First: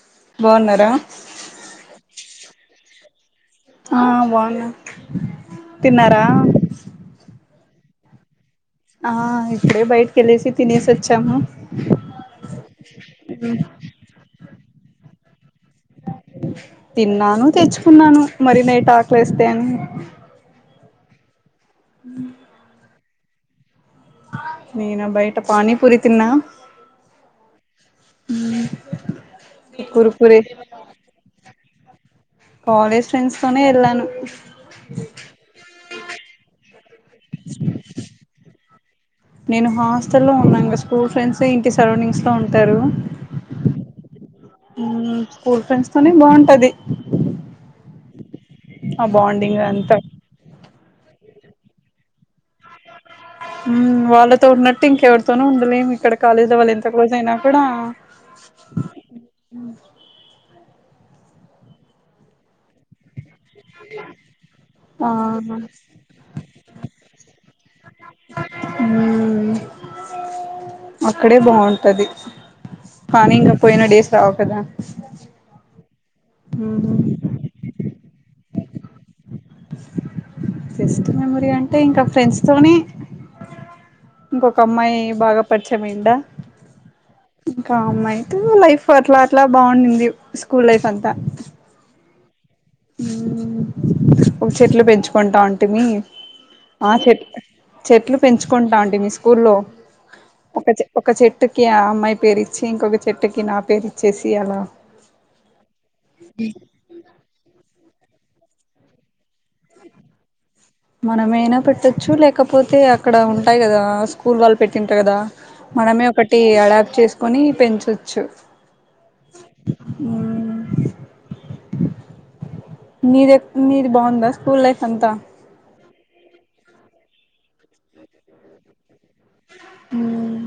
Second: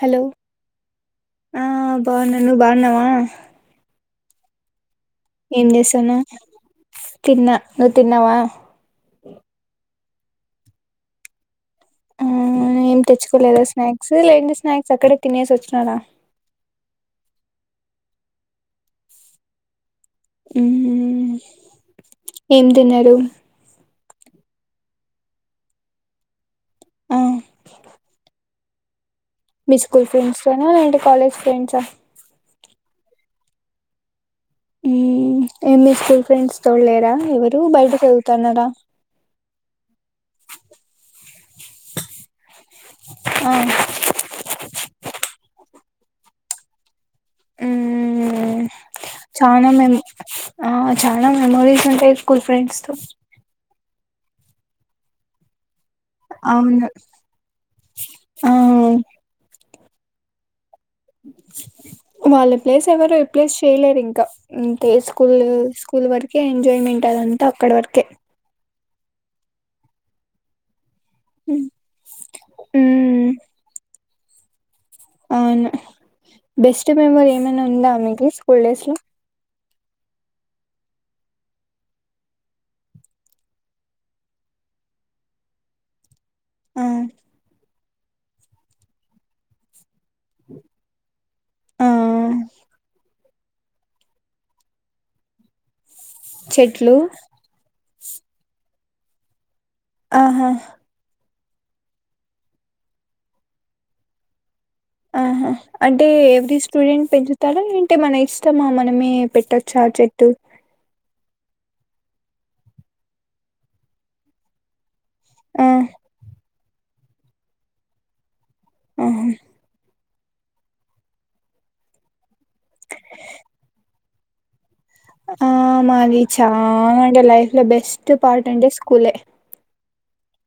Hello బాగున్నారా ఆ బావున్న నున్న బానవా ఆ బావున ఏం చేస్తున తిన్నా నువ్ తిన్నావా ఆ ఇప్పుడే బయట్ వేలేసి తినేసొచ్చాము ఆ ఏం తెచ్చుకోలేదా స్నాక్స్ లేదంతే స్నాక్స్ అక్కడె తినేసి వచ్చి తన్నా ను తెచూ కున్నాను మరి నైట్ టాక్లు వేస్తే అని ఉహం ఏం తినరు ననా బయట పానీి పూరి తన్నా ఆ మీ స్కూల్ కురుకురే ఫ్రెండ్స్ తోనా లేదంటే కాలేజ్ ఫ్రెండ్సాఆ కాలేజ్ ఫ్రెండ్స్ తోనే వెళ్ళాను ఉ ఏమి మీ స్కూల్ ఫ్రెండ్స్ తోడు లేరా ఎవరు బయట పోతన్నారా నేను హాస్ట లో ఉన్నాగా స్కూల్ ఫ్రెండ్స్ ఇంటి సరౌండింగ్స్ లో ఉన్ టరు ఆ స్కూల్ ఫ్రెండ్స్ తోనే బాఉంటది అ బాండింగ్ చానా అంతా మేము ఆ చాలా మెమరీస్ ఉంటాయి స్కూల్ ఫ్రెండ్స్తో మ్మ్ వాళ్ళతో ఉన్నట్టు ఇంకెవరితోన ఉండలేమి ఇక్కడ కాలేజీ వాళ్ళు అవును ఎంత క్లోజ్ అయినా కూడా ఆ వాళ్ళ ప్లేస్ ఎవరు రిప్లేస్ చేయలేరు ఇంకా అంటే ఆ స్కూల్ స్కూల్ వరకే ఎంజాయ్మెంట్ అదంతా అక్కడ వరకే హు అక్కడే ఉమ్ బాగుంటది ఉమ్, కానీ ఇంక పోయిన డేస్ రావు కదా అవును బెస్ట్ మెమోరి ఏదైనా ఉందా మికి స్కూల్ డేస్ లో బెస్ట్ మెమరీ అంటే ఇంకా ఫ్రెండ్స్ తోనే ఇంకొక అమ్మాయి బాగా పరిచయమైందా ఆ బ అమ్మ అయితే లైఫ్ అట్లా అట్లా బాగుంంది స్కూల్ లైఫ్ అంతా ఆ ఒక చెట్లు పెంచుకుంటా ఉంటిే మీ ఆ చెట్లు చెట్ చెట్లు పెంచుకుంటాంట ే మీ స్కూల్లో ఆహా ఒక చె ఒక చెట్ ట్కి ఆ అమ్మాయి పేరుచ్చి ఇంకొక చెట్టుకి నా పేరు ఇచ్చేసి అలా ఆహా అంటే ఎవరీ స్టూడెంట్ పెంచుతారా అే మన ఇష్టమా మనమే పెట్టొచ్చ ఆ చెట్టు మనమైనా పెట్టొచ్చు లేకపోతే అక్కడ ఉంటాయి కదా స్కూల్ వాళ్ళు పెట్టిన కదా ఆ మనమే ఒకటి అడాప్ట్ చేసు కొని పెంచొచ్చు ఆహా ఆ నీదే నీది బాగుంద స్కూల్ లైఫ్ అంతా ఆ మాది చాలా అంటే లైఫ్లో బెస్ట్ పార్ట్ అంటే స్కూలే మ్మ్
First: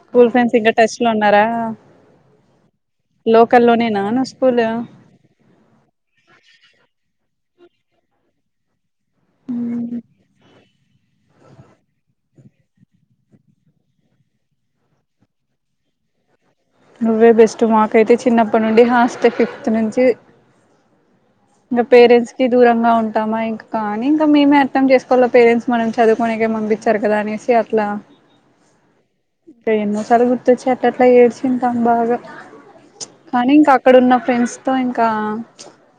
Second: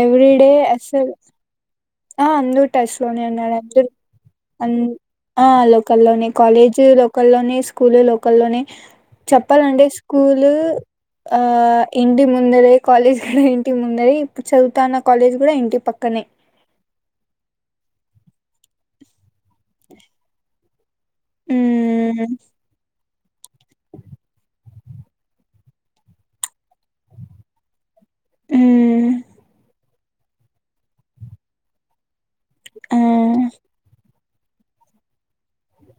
స్కూల్ ఎవ్రీ డే ఫ్రెండ్స్ ఇంకా టచ్ లో అసలు ఉన్నారా ఆ అందర ట్రస్ట్ లోనే ఉన్నారు లోకల్లోనేనా నువ్వు స్కూల్ అంద ఆ లోక లోనే కాలేజీ లో లోల్లోనే స్కూల్ లోకల్లోనే చెప్పాలంటే స్కూల్ ఆ ఇంటి ముందరే కాలేజ్ కూడా ఇంటి ముందరే ఇప్పుడు చదువుతాన్న కాలేజ్ కూడా ఇంటి పక్కనే నువ్వే బెస్ట్ మాకైతే చిన్న ప్పటి నుండి హాస్ట్ ఫిఫ్త్ నుంచి ఇంకా మ్మ్ పేరెంట్స్ కి దూరంగా ఉం కామా ఇంకా కానీ ఇంకా మేమే అర్థం చేసుకోల్ల పేరెంట్స్ మనం చదువుకునేకే పంపించారు కదా అనేసి అట్లా మ్మ్ కైన్న చాలాసార్లు గుర్తొచ్చి అట్ అట్లా ఏడ్చింటాం బాగా ఆ కానీ ఇంకా అక్కడ ఉన్నప్పు ఫ్రెండ్స్ తో ఇంకా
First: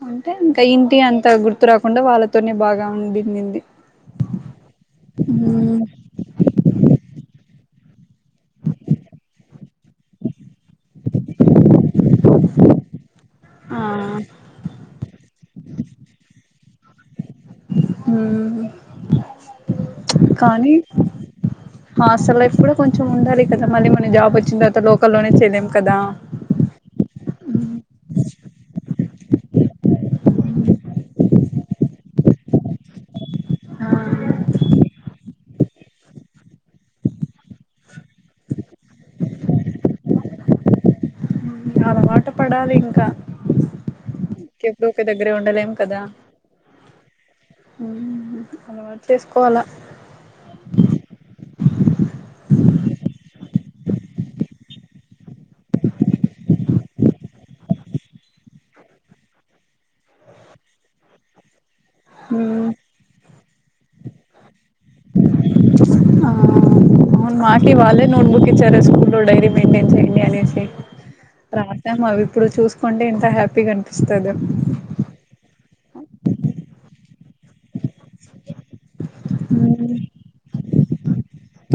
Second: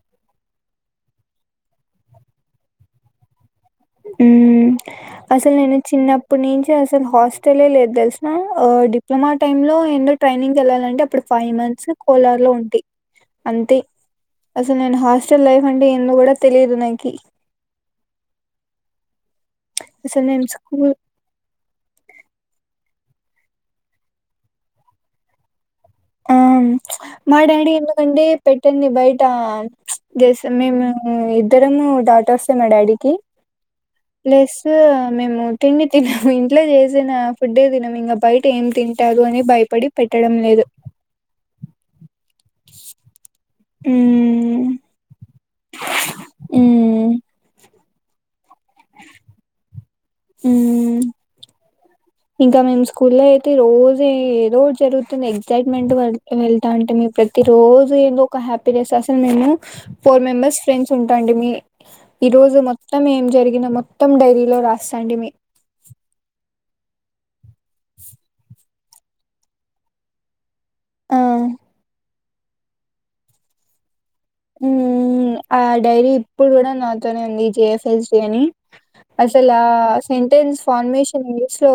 అంటే ఇంకా ఇంటి అంత గుర్తు రాకుండా వాళ్ళతోనే బాగా ఉండిందింది ఊ అసలు నేను మ్మ్ చిన్నప్పుటి నుంచి అసలు హాస్ తెలియలేదు తెలుస్ ఓ డిప్లొమా టైమ్ లో ఎన్నో ట్రైనింగ్ వెళ్లాలంటే అప్పుడు ఫైవ్ మంత్స్ కోలార్ లో ఉంటీ ఆ అంతే అసలు నేను హాస్టల్ లైఫ్ అంటే ఎందో కూడా తెలిద్ [unintelligible] ఉమ్ అసలు నేను కానీ స్కూల్ హాస్టల్ లైఫ్ కొంచెం ఉండాలి కదా మళ్ళీ మన జాబ్ వచ్చిన తర్వాత లోకల్లోనే చేయలేము ఆ మా డాడీ ఎందుకండి పెట్టింది బయట్ ఇంకా స్ మేము ఇద్దరము డాటర్సే మా డాడీకి ఆ ప్లస్ మేము తిండి తినము ఇంట్లో చేసిన ఫుడ్డే తినము ఇంకా బయట ఏం తింటారు అని భయపడి పెట్టడం లేదు ఎట్లో పడాలి ఇంకా ఎప్పుడు ఒక దగ్గరే ఉండలేం ఉమ్ అవున అలవాటు చేసుకోవాల మ్మ్ ఇంకా మేము స్కూల్ లో ప్రతి రోజూ ఏదో జరుగుతుంది వెళ్తా అంటే మీ ప్రతి రోజు ఏదో ఒక హ్యాపీనెస్ అసలు మేము ఫోర్ మెంబెర్స్ ఫ్రెండ్స్ ఉంటా అండి మీ ఈరోజు మ్మ్ మొత్తం ఏం జరిగిన మొత్తం డైరీలో రాస్తాంటిమి ఆ అవును [unintelligible] చెప్తారు స్కూల్లో డైరీ మెయింటైన్ చేయండి అనేసి ఆ రాసాము అవి ఇప్పుడు చూసుకుంటే ఇంత హ్యాపీగా అన్ ఇస్తదెం మ్మ్ ఆ డైరీ ఇప్పుడు కూడా నాతోనే ఉంది జేఎస్ఎమ్ అని అసలా సెంటెన్స్ ఫార్మేషన్ న్యూస్ లో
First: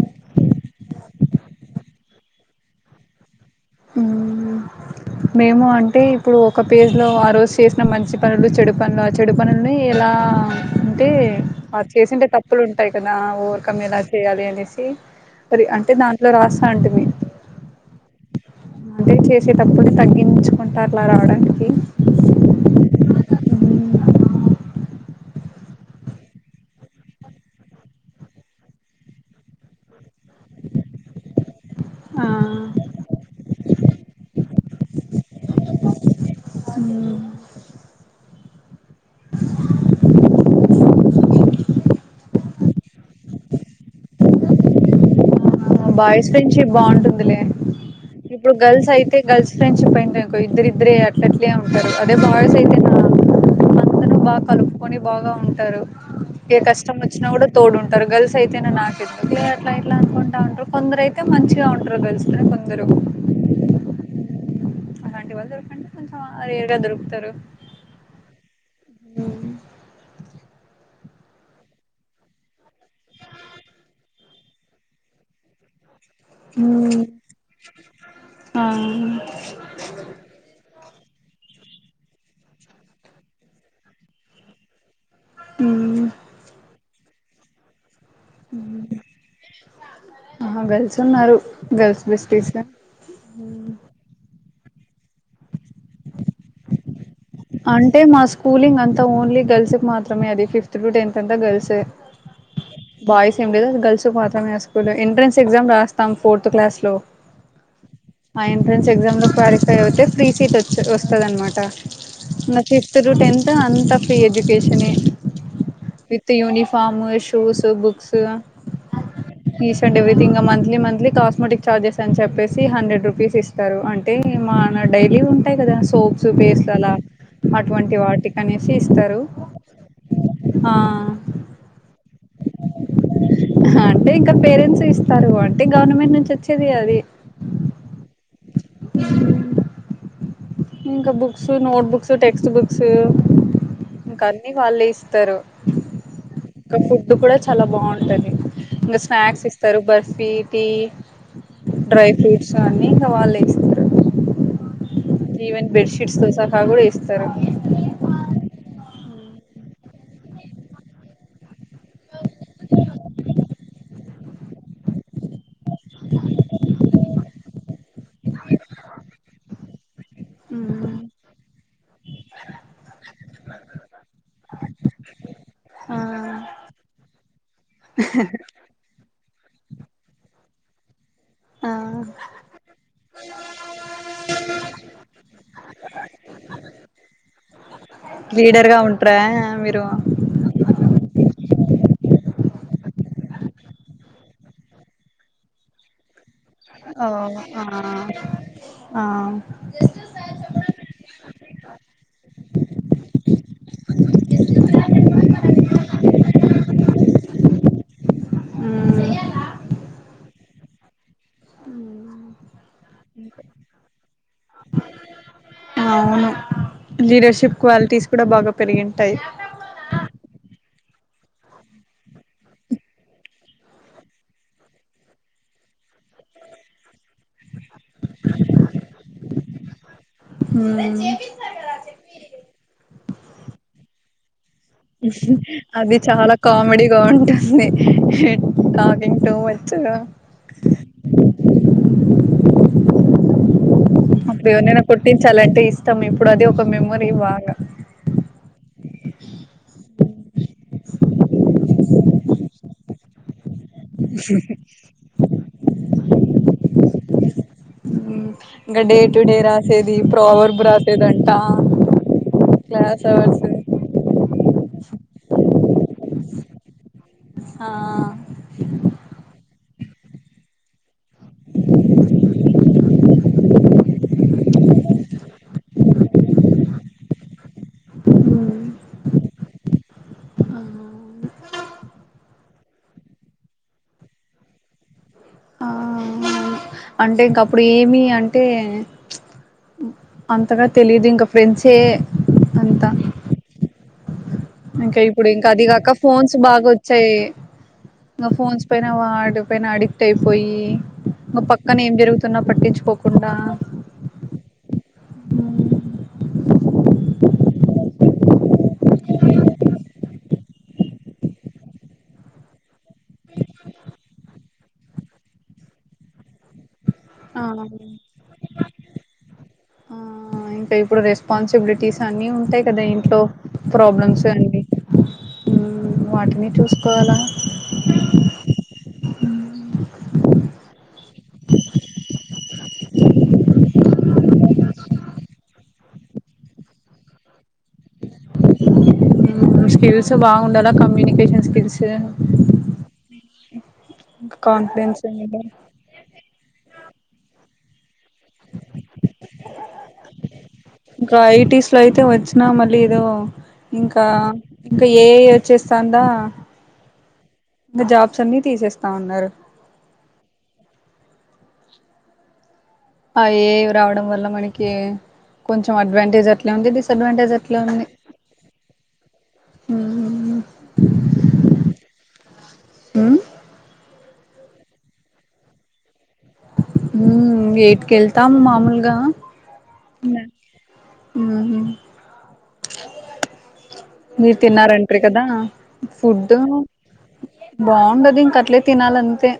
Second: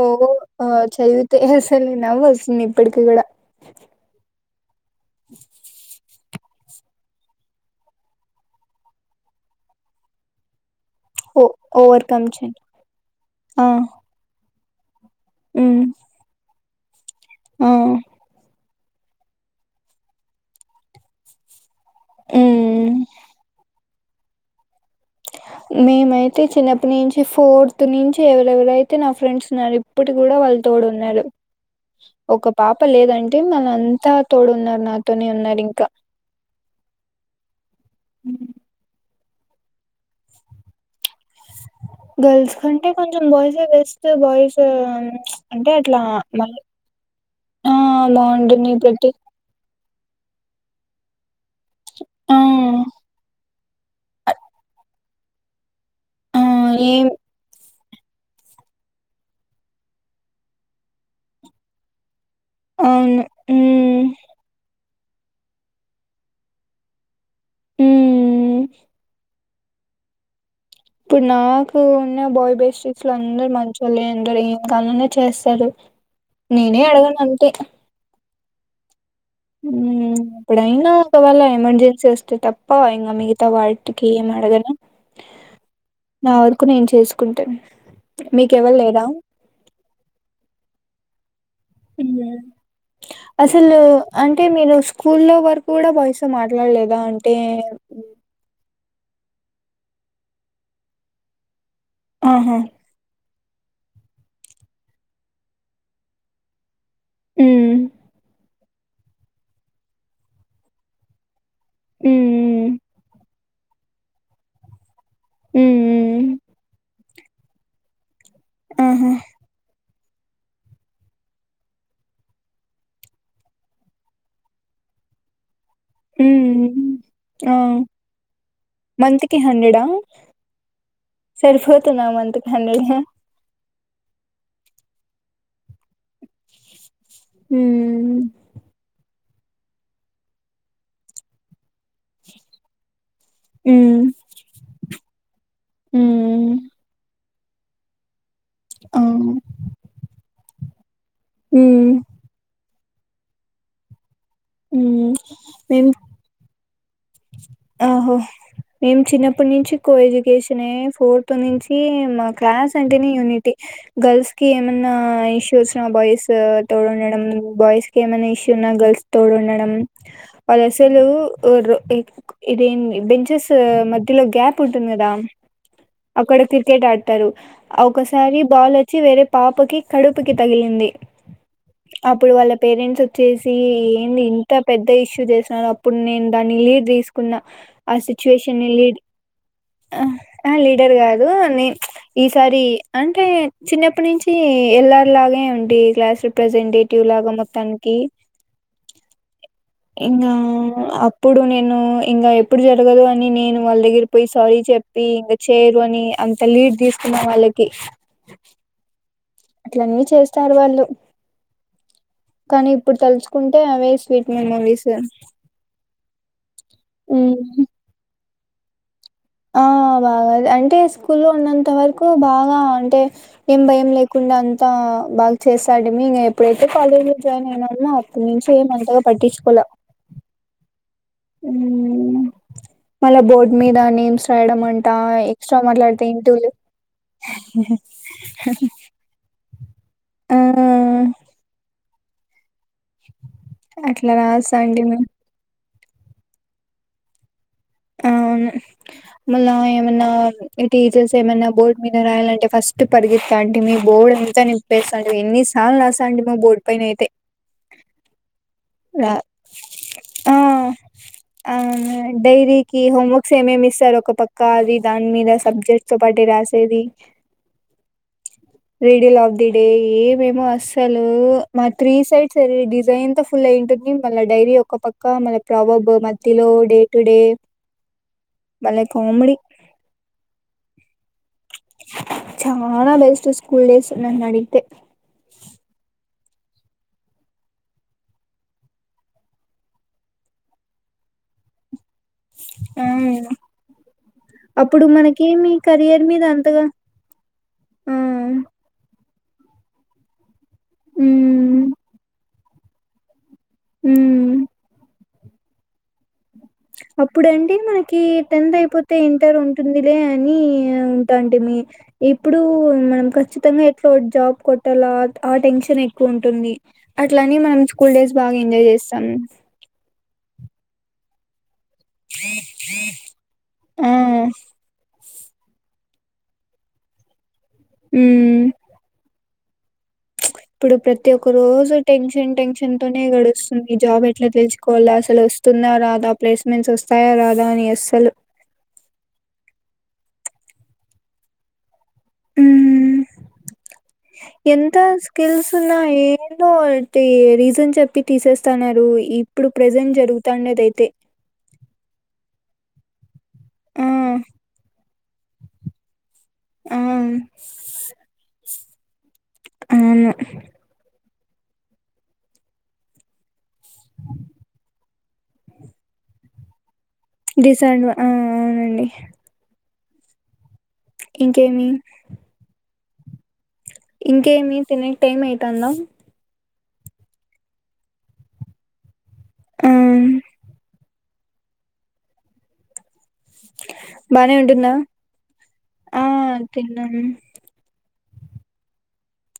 ఆ చదివితే అసలు నవ్ వస్తుంది ఇప్పటికి కూడా మ్మ్ మేము అంటే ఇప్పుడు ఒక పేజ్ లో ఆ రోజు చేసిన మంచి పనులు చెడు పనులు ఆ చెడు పనుల్ని ఎలా అంటే ఓ అది ఓవర్కమ్ చేసింటే చేయండి తప్పులు ఉంటాయి కదా ఆ ఓవర్కమ్ ఎలా చేయాలి అనేసి ఇ మరి మ్మ్ అంటే దాంట్లో రాస్ అంటు మీ ఆ అదే చేసేటప్పుడు తగ్గించుకుంటారులా రావడానికి ఏ మ్మ్ మేమైతే చిన్నప్పటి నుంచి ఫోర్త్ నుంచి ఎవరెవరైతే నా ఫ్రెండ్స్ ఉన్నారు ఇప్పుడు కూడా వాళ్ళు తోడు ఉన్నారు ఆ ఒక పాప లేదంటే మళ్ళ అంతా తోడు ఉన్నారు నాతోనే ఉన్నారు ఇంకా మ్మ్ గర్ల్స్ కంటే కొంచెం బాయ్స్ బస్ట్ బాయస్ బాయ్స్ ఫ్రెండ్షిప్ బాగుంటుందిలే ఆ ఇప్పుడు బాగుంటుంది గర్ల్స్ ప్రతి అయితే గర్ల్స్ ఫ్రెండ్స్ చపాయ్ధనుకో ఇద్దరు ఇద్దరే అట్ల అట్ల అంతే ఉంటారు అదే ఆ బాయస్ అయితే నా అంతను బాగా కలుపుకొని బాగా ఉంటారు ఆ ఏ కష్టం ఏం వచ్చినా కూడా తోడున్ తొరగల్స్ అయితేన నాకు ఎందుకు అట్లా ఎట్లా అనుకుంటండ్రు కొందరు అయితే మంచిగా ఉంటారు గలిసి అవును ఉమ్ అలాంటి వాళ్ళు దొరకంటే కొంచెం రేర్ గా దొరుకుతారు ఉ ఉమ్ ఇప్పుడు నాకు ఉన్న బాయ్ బేస్టక్స్లు అందరు మంచోలే అందరు ఏం పని ఉన్న చేస్తారు నేనే అడగను అంతే ఆ ఉ ఏపుడైనా ఒకవాల ఎమర్జెన్సీ వస్తే తప్ప ఇంగ మిగతా వాటికి ఏం అడగను ఉమ్ నా వరకు నేను చేసు కుంటున్ ఆహా గర్ల్స్ తున్నారు అసలు అన్ అంటే నేను స్కూల్లో వరకు కూడా వయసు మాట్లాడలేదా అంటే అంటే మా స్కూలింగ్ అంత్ ఓన్లీ గల్స్ మాత్రమే అది ఫిఫ్త్ టు టెన్త్ అంతా గర్ల్స్ ఆహా బాయ్స్ ఏం లేదు అది గల్స్ మాత్రం మే ఆ స్కూల్ ఎంట్రన్స్ ఎగ్జామ్ రాస్తాం ఫోర్త్ క్లాస్లో ఉ ఆ ఎంట్రన్స్ ఎగ్జామ్ లో క్వాలిఫై అయితే ఫ్రీ సీట్ వ వస్తది అనమాట కుత్త [inaudible] నా హ్మ్ ఫిఫ్త్ టు టెన్ అ అంత ఫ్రీ ఎడ్యుకేషనే హ్మ్ హ్మ్ హ్మ్. With uniform shoe shoes books ఆహా ండ్ ఎవ్రీథింగ్ మంత్లీమంత్త్లీ కాస్మెటిక్ ఛార్జెస్ అని చెప్పేసి హండ్రెడ్ రూపీస్ ఇస్తారు అంటే మన డైలీ ఉంటాయి కదా సోప్స్ ఉమ్ పేస్టలలా ఆ అటువంటి వాటికనేసి ఇస్తారు మంత్ కి హండ్రెడా ఆ ఆ మంత్ కి హండ్రెడే అంటే ఇంకా పేరెంట్స్ ఇస్తారు వా అంతే గవర్నమెంట్ నుంచి వచ్చేది అది ఉమ్ ఇంకా books note books text books ఇంకా అన్ని వాళ్లే ఇ తరు ఉమ్ ఇక ఫుడ్డ్ కూడ చా చాలా బాగుంటది ఇంకా ఆ స్నాక్స్ ఇస్తారు బర్ఫీ ఈ ఉమ్ డ్రై ఫ్రూట్స్ అన్ని వాళ్లే ఇస్తారు ఈవెన్ మేం బెడ్షీట్స్ తొ సహా కూడా ఇస్తరు మేము చిన్నప్పటి నుంచి కో ఎడ్యుకేషనే ఫోర్త్ నుంచి మా క్లాస్ అంటేనే యూనిటీ గర్ల్స్ కి ఏమైన్నా ఇష్యూస్ బాయ్స్ తో ఉండడం బాయ్స్ కి ఏమైన్నా ఇష్యూ ఉన్నా గర్ల్స్ తోడు ఉండడం వాళ్ళు హ్మ్. అసలు ఇదే బెంచెస్ మధ్యలో గ్యాప్ ఉంటుంది కదా ఆ అక్కడ క్రికెట్ ఆడతారు ఒకసారి బాల్ వచ్చి వేరే పాపకి కడుపుకి తగిలింది ఆ అపుడు వాల్ల పేరెంట్స్ వచ్చేసి ఇంత పెద్ద ఇష్యూ చేసినరు అప్పుడు నేను దాన్ని లీడ్ తీసుకున్న ఆ సిచ్యుయేషన్ లీడర్ గా లీడ్ ఉంటరా మీరు? లీడర్ కాదు నే ఈసారి అంటే చిన్నప్పటి నుంచి ఎల్లర్ లాగే ఉండి క్లాస్ రిప్రజెంటేటివ్ ఓ లాగా ఆ మొత్తానికి ఆ ఇంగా ప్పుడు నేను ఇంకా ఎప్పుడు జరగదు అని నేను వాళ్ళ దగ్గర పోయి సారీ చెప్పి ఇంక చేయరు అని అంత లీడ్ తీసుకున్నా వాళ్ళకి హ్మ్. అట్లనే చేస్తారు వాళ్ళు కానీ ఇప్పుడు తలుచుకుంటే అవే స్వీట్ మెమోరీస్ అవును. ఉమ్ లీడర్షిప్ క్వాలిటీస్ కూడా బాగా పెరిగింటాయి ఆ బాగా అంటే స్కూల్లో ఉన్నంత వరకు బాగా అంటే ఆ స్కూల్లో ఉన్నంతవరకుఏం భయం లేకుండా అంతా బాగా చేస్తాడు మ ఎప్పుడైతే కాలేజ్ లో జాయిన్ అయినమో అప్పటి నుంచి ఏమ అంతగా పట్టించుకోలే హు ఏరా ఉమ్ మళ్ళ బోర్డ్ మీద నేమ్స్ రాయడం అంట ఎక్స్ట్రా అది మాట్లాడితే చాలా ఇంటూలు కామెడీగా ఉంటుంది టాకింగ్ టూ మ చ్ గా ఆ అట్లా అప్పుడు ఎవరినైనా రాస్తాంటిమి కొట్టించాలంటే ఇస్ మొత్తం ఇప్పుడు అది ఒక మెమొరీ బాగా ఆవును మళ్ళా ఏమన్నా టీచర్స్ ఏమన్నా బోర్డు మీద రాయాలంటే ఫస్ట్ పరిఫెత్తంటిమి బోర్డు ఎంతా నిప్పేస్తా ఎన్ని ల్ రాసా అండి మా బోర్డ్ పైనా అయితే హు రా ఆ రాసేదంట ఆ డైరీకి క్లాస్ హోంవర్క్స్ అవర్స్ ఏమేమి ఇస్తారు ఒక పక్క క్క దాని మీద సబ్జెక్ట్ తో పాటే రాసేది ఆా రెడిల్ ఆఫ్ ది డే మేము అస్సలు మా త్రీ సైడ్స్ అ డిజైన్ త ఫుల్ ఏంటుంది మళ్ళా డైరీ ఒ పక్క మళ్ళ ప్రొవెర్బ్స్ మధ్యలో డే టు డే మళ్ళీ కామెడీ చాలా బెస్ట్ స్కూల్ డేస్ నన్ను అడిగితే ఆ అంటే ఇంక అప్పుడు ఏమి అంటే అంతగా తెలిదు ఇంక ఫ్రెండ్సే ఏ అవును ఇంకా ఇప్పుడు ఇంకా అది కాక మీద ఫోన్స్ అంతగా బాగా వచ్చాయి ఆ ఇంకా ఫోన్స్ పైన వా పైన అడిక్ట్ అయిపోయి ఒక ఉమ్ పక్కన ఏం జరుగుతు న్న పట్టించుకోకుండా హు అప్పుడండి మనకి టెన్త్ అయిపోతే ఇంటర్ ఉంటుందిలే అని ఉంటాంటే మీ ఇప్పుడు మనం ఖచ్చితంగా ఎట్లా జాబ్ కొట్టాలా ఆ టెన్షన్ ఎక్కువ ఉంటుంది అట్నే ఆ మనం స్కూల్ డస్ బాగా ఎంజాయ్ చేస్తే సం ఆ ఇంకా ఇప్పుడు రెస్పాన్సిబిలిటీ స్ అన్ని ఉంటాయి కదా ఇంట్లో ఆ ప్రాబ్లమ్స్ అన్ని వాటిని చూసుకోవాలా హ్మ్ ఇప్పుడు ప్రతి ఒక్క రోజు టెన్షన్ టెన్షన్ తోనే గడుస్తుంది జాబ్ ఎట్లా తెచ్చుకోవల్ల అసలు వస్తుందా రాదా ప్లేస్మెంట్స్ వస్తాయా రాదా అని అస్సలు స్కిల్స్ బాగుండాల కమ్యూనికేషన్ స్కిల్స్ క ఉమ్ ఎంత స్కిల్స్ ఉన్నా ఏందో ఒ తి రీజన్ చెప్ ప్పి తీసేస్తన్నారు ఇప్పుడు ప్రజెంట్ జరుగుతాండదయితే నామా లేదో ఇంకా ఇంకా ఏ ఐ వచ్చేస్తాందా ఆ ఇంకా జాబ్స్ అన్ని తీసేస్తా ఉన్నారు అవును అ ఏ రావడం వల్ల మనకి కొంచెం అడ్వాంటేజ్ అట్లా ఉంది డి డిసడ్వా ఆ అవునండి హ్మ్ ఇంకేమి హ్మ్ ఇంకేమి తినేకి టైం అయితాందా హ్మ్ ఎయిట్ కెళ్తాము మామూలుగా ఆ హ్మ్ బానే మీరు ఉంటుందా తిన్నారంట్రీ కదా ఆ ఫుడ్ తిన్నాను బా ఉండదు ఇంకా అట్లే తినాలంతే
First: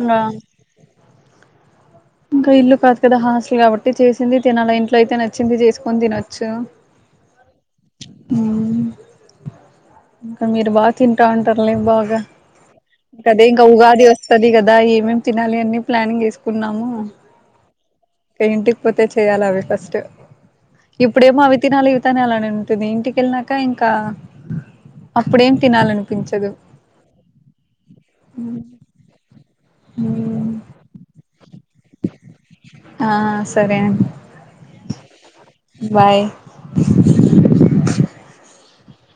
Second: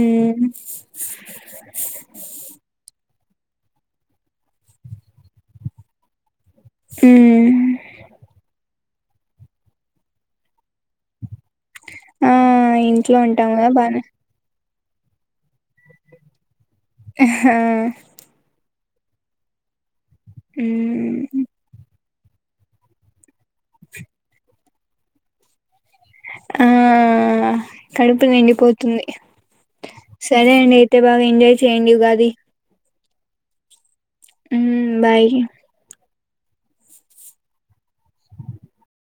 ఇంగా ఇంకా ఇల్లు కాదు కదా హాస్ల్ కాబట్టి చేసింది తినాల ఇంట్లో అయితే నచ్చింది చేసుకొని తనొచ్ చ్చు ఉమ్ హ్మ్ ఇంకా మీరు బా తి తింటాంటారులే బాగా ఆ ఇంట్లో ఇంక అదే ఉంటాం ఇంకా కదా బానే ఉగాది వస్తది కద దా ఏమేం తినాలి అన్నీ ప్లానింగ్ యేసుకున్నాము ఆ కపోతే చేయాలి అవి ఫస్ట్ ఉమ్ ఇప్పుడేమి అవి తినాల అలానే ఉంటుంది ఇంటికెళ్నాక ఇంకా అప్పుడేం తినాలనిపించదు ఆ కడుపు ఉ నిండిపోతుంది ఉమ్ సరే అండి అయితే బాగా ఎంజాయ్ చేయ్యండి ఉగాది ఆ సరే అండి హు బాయ్ [unintelligible]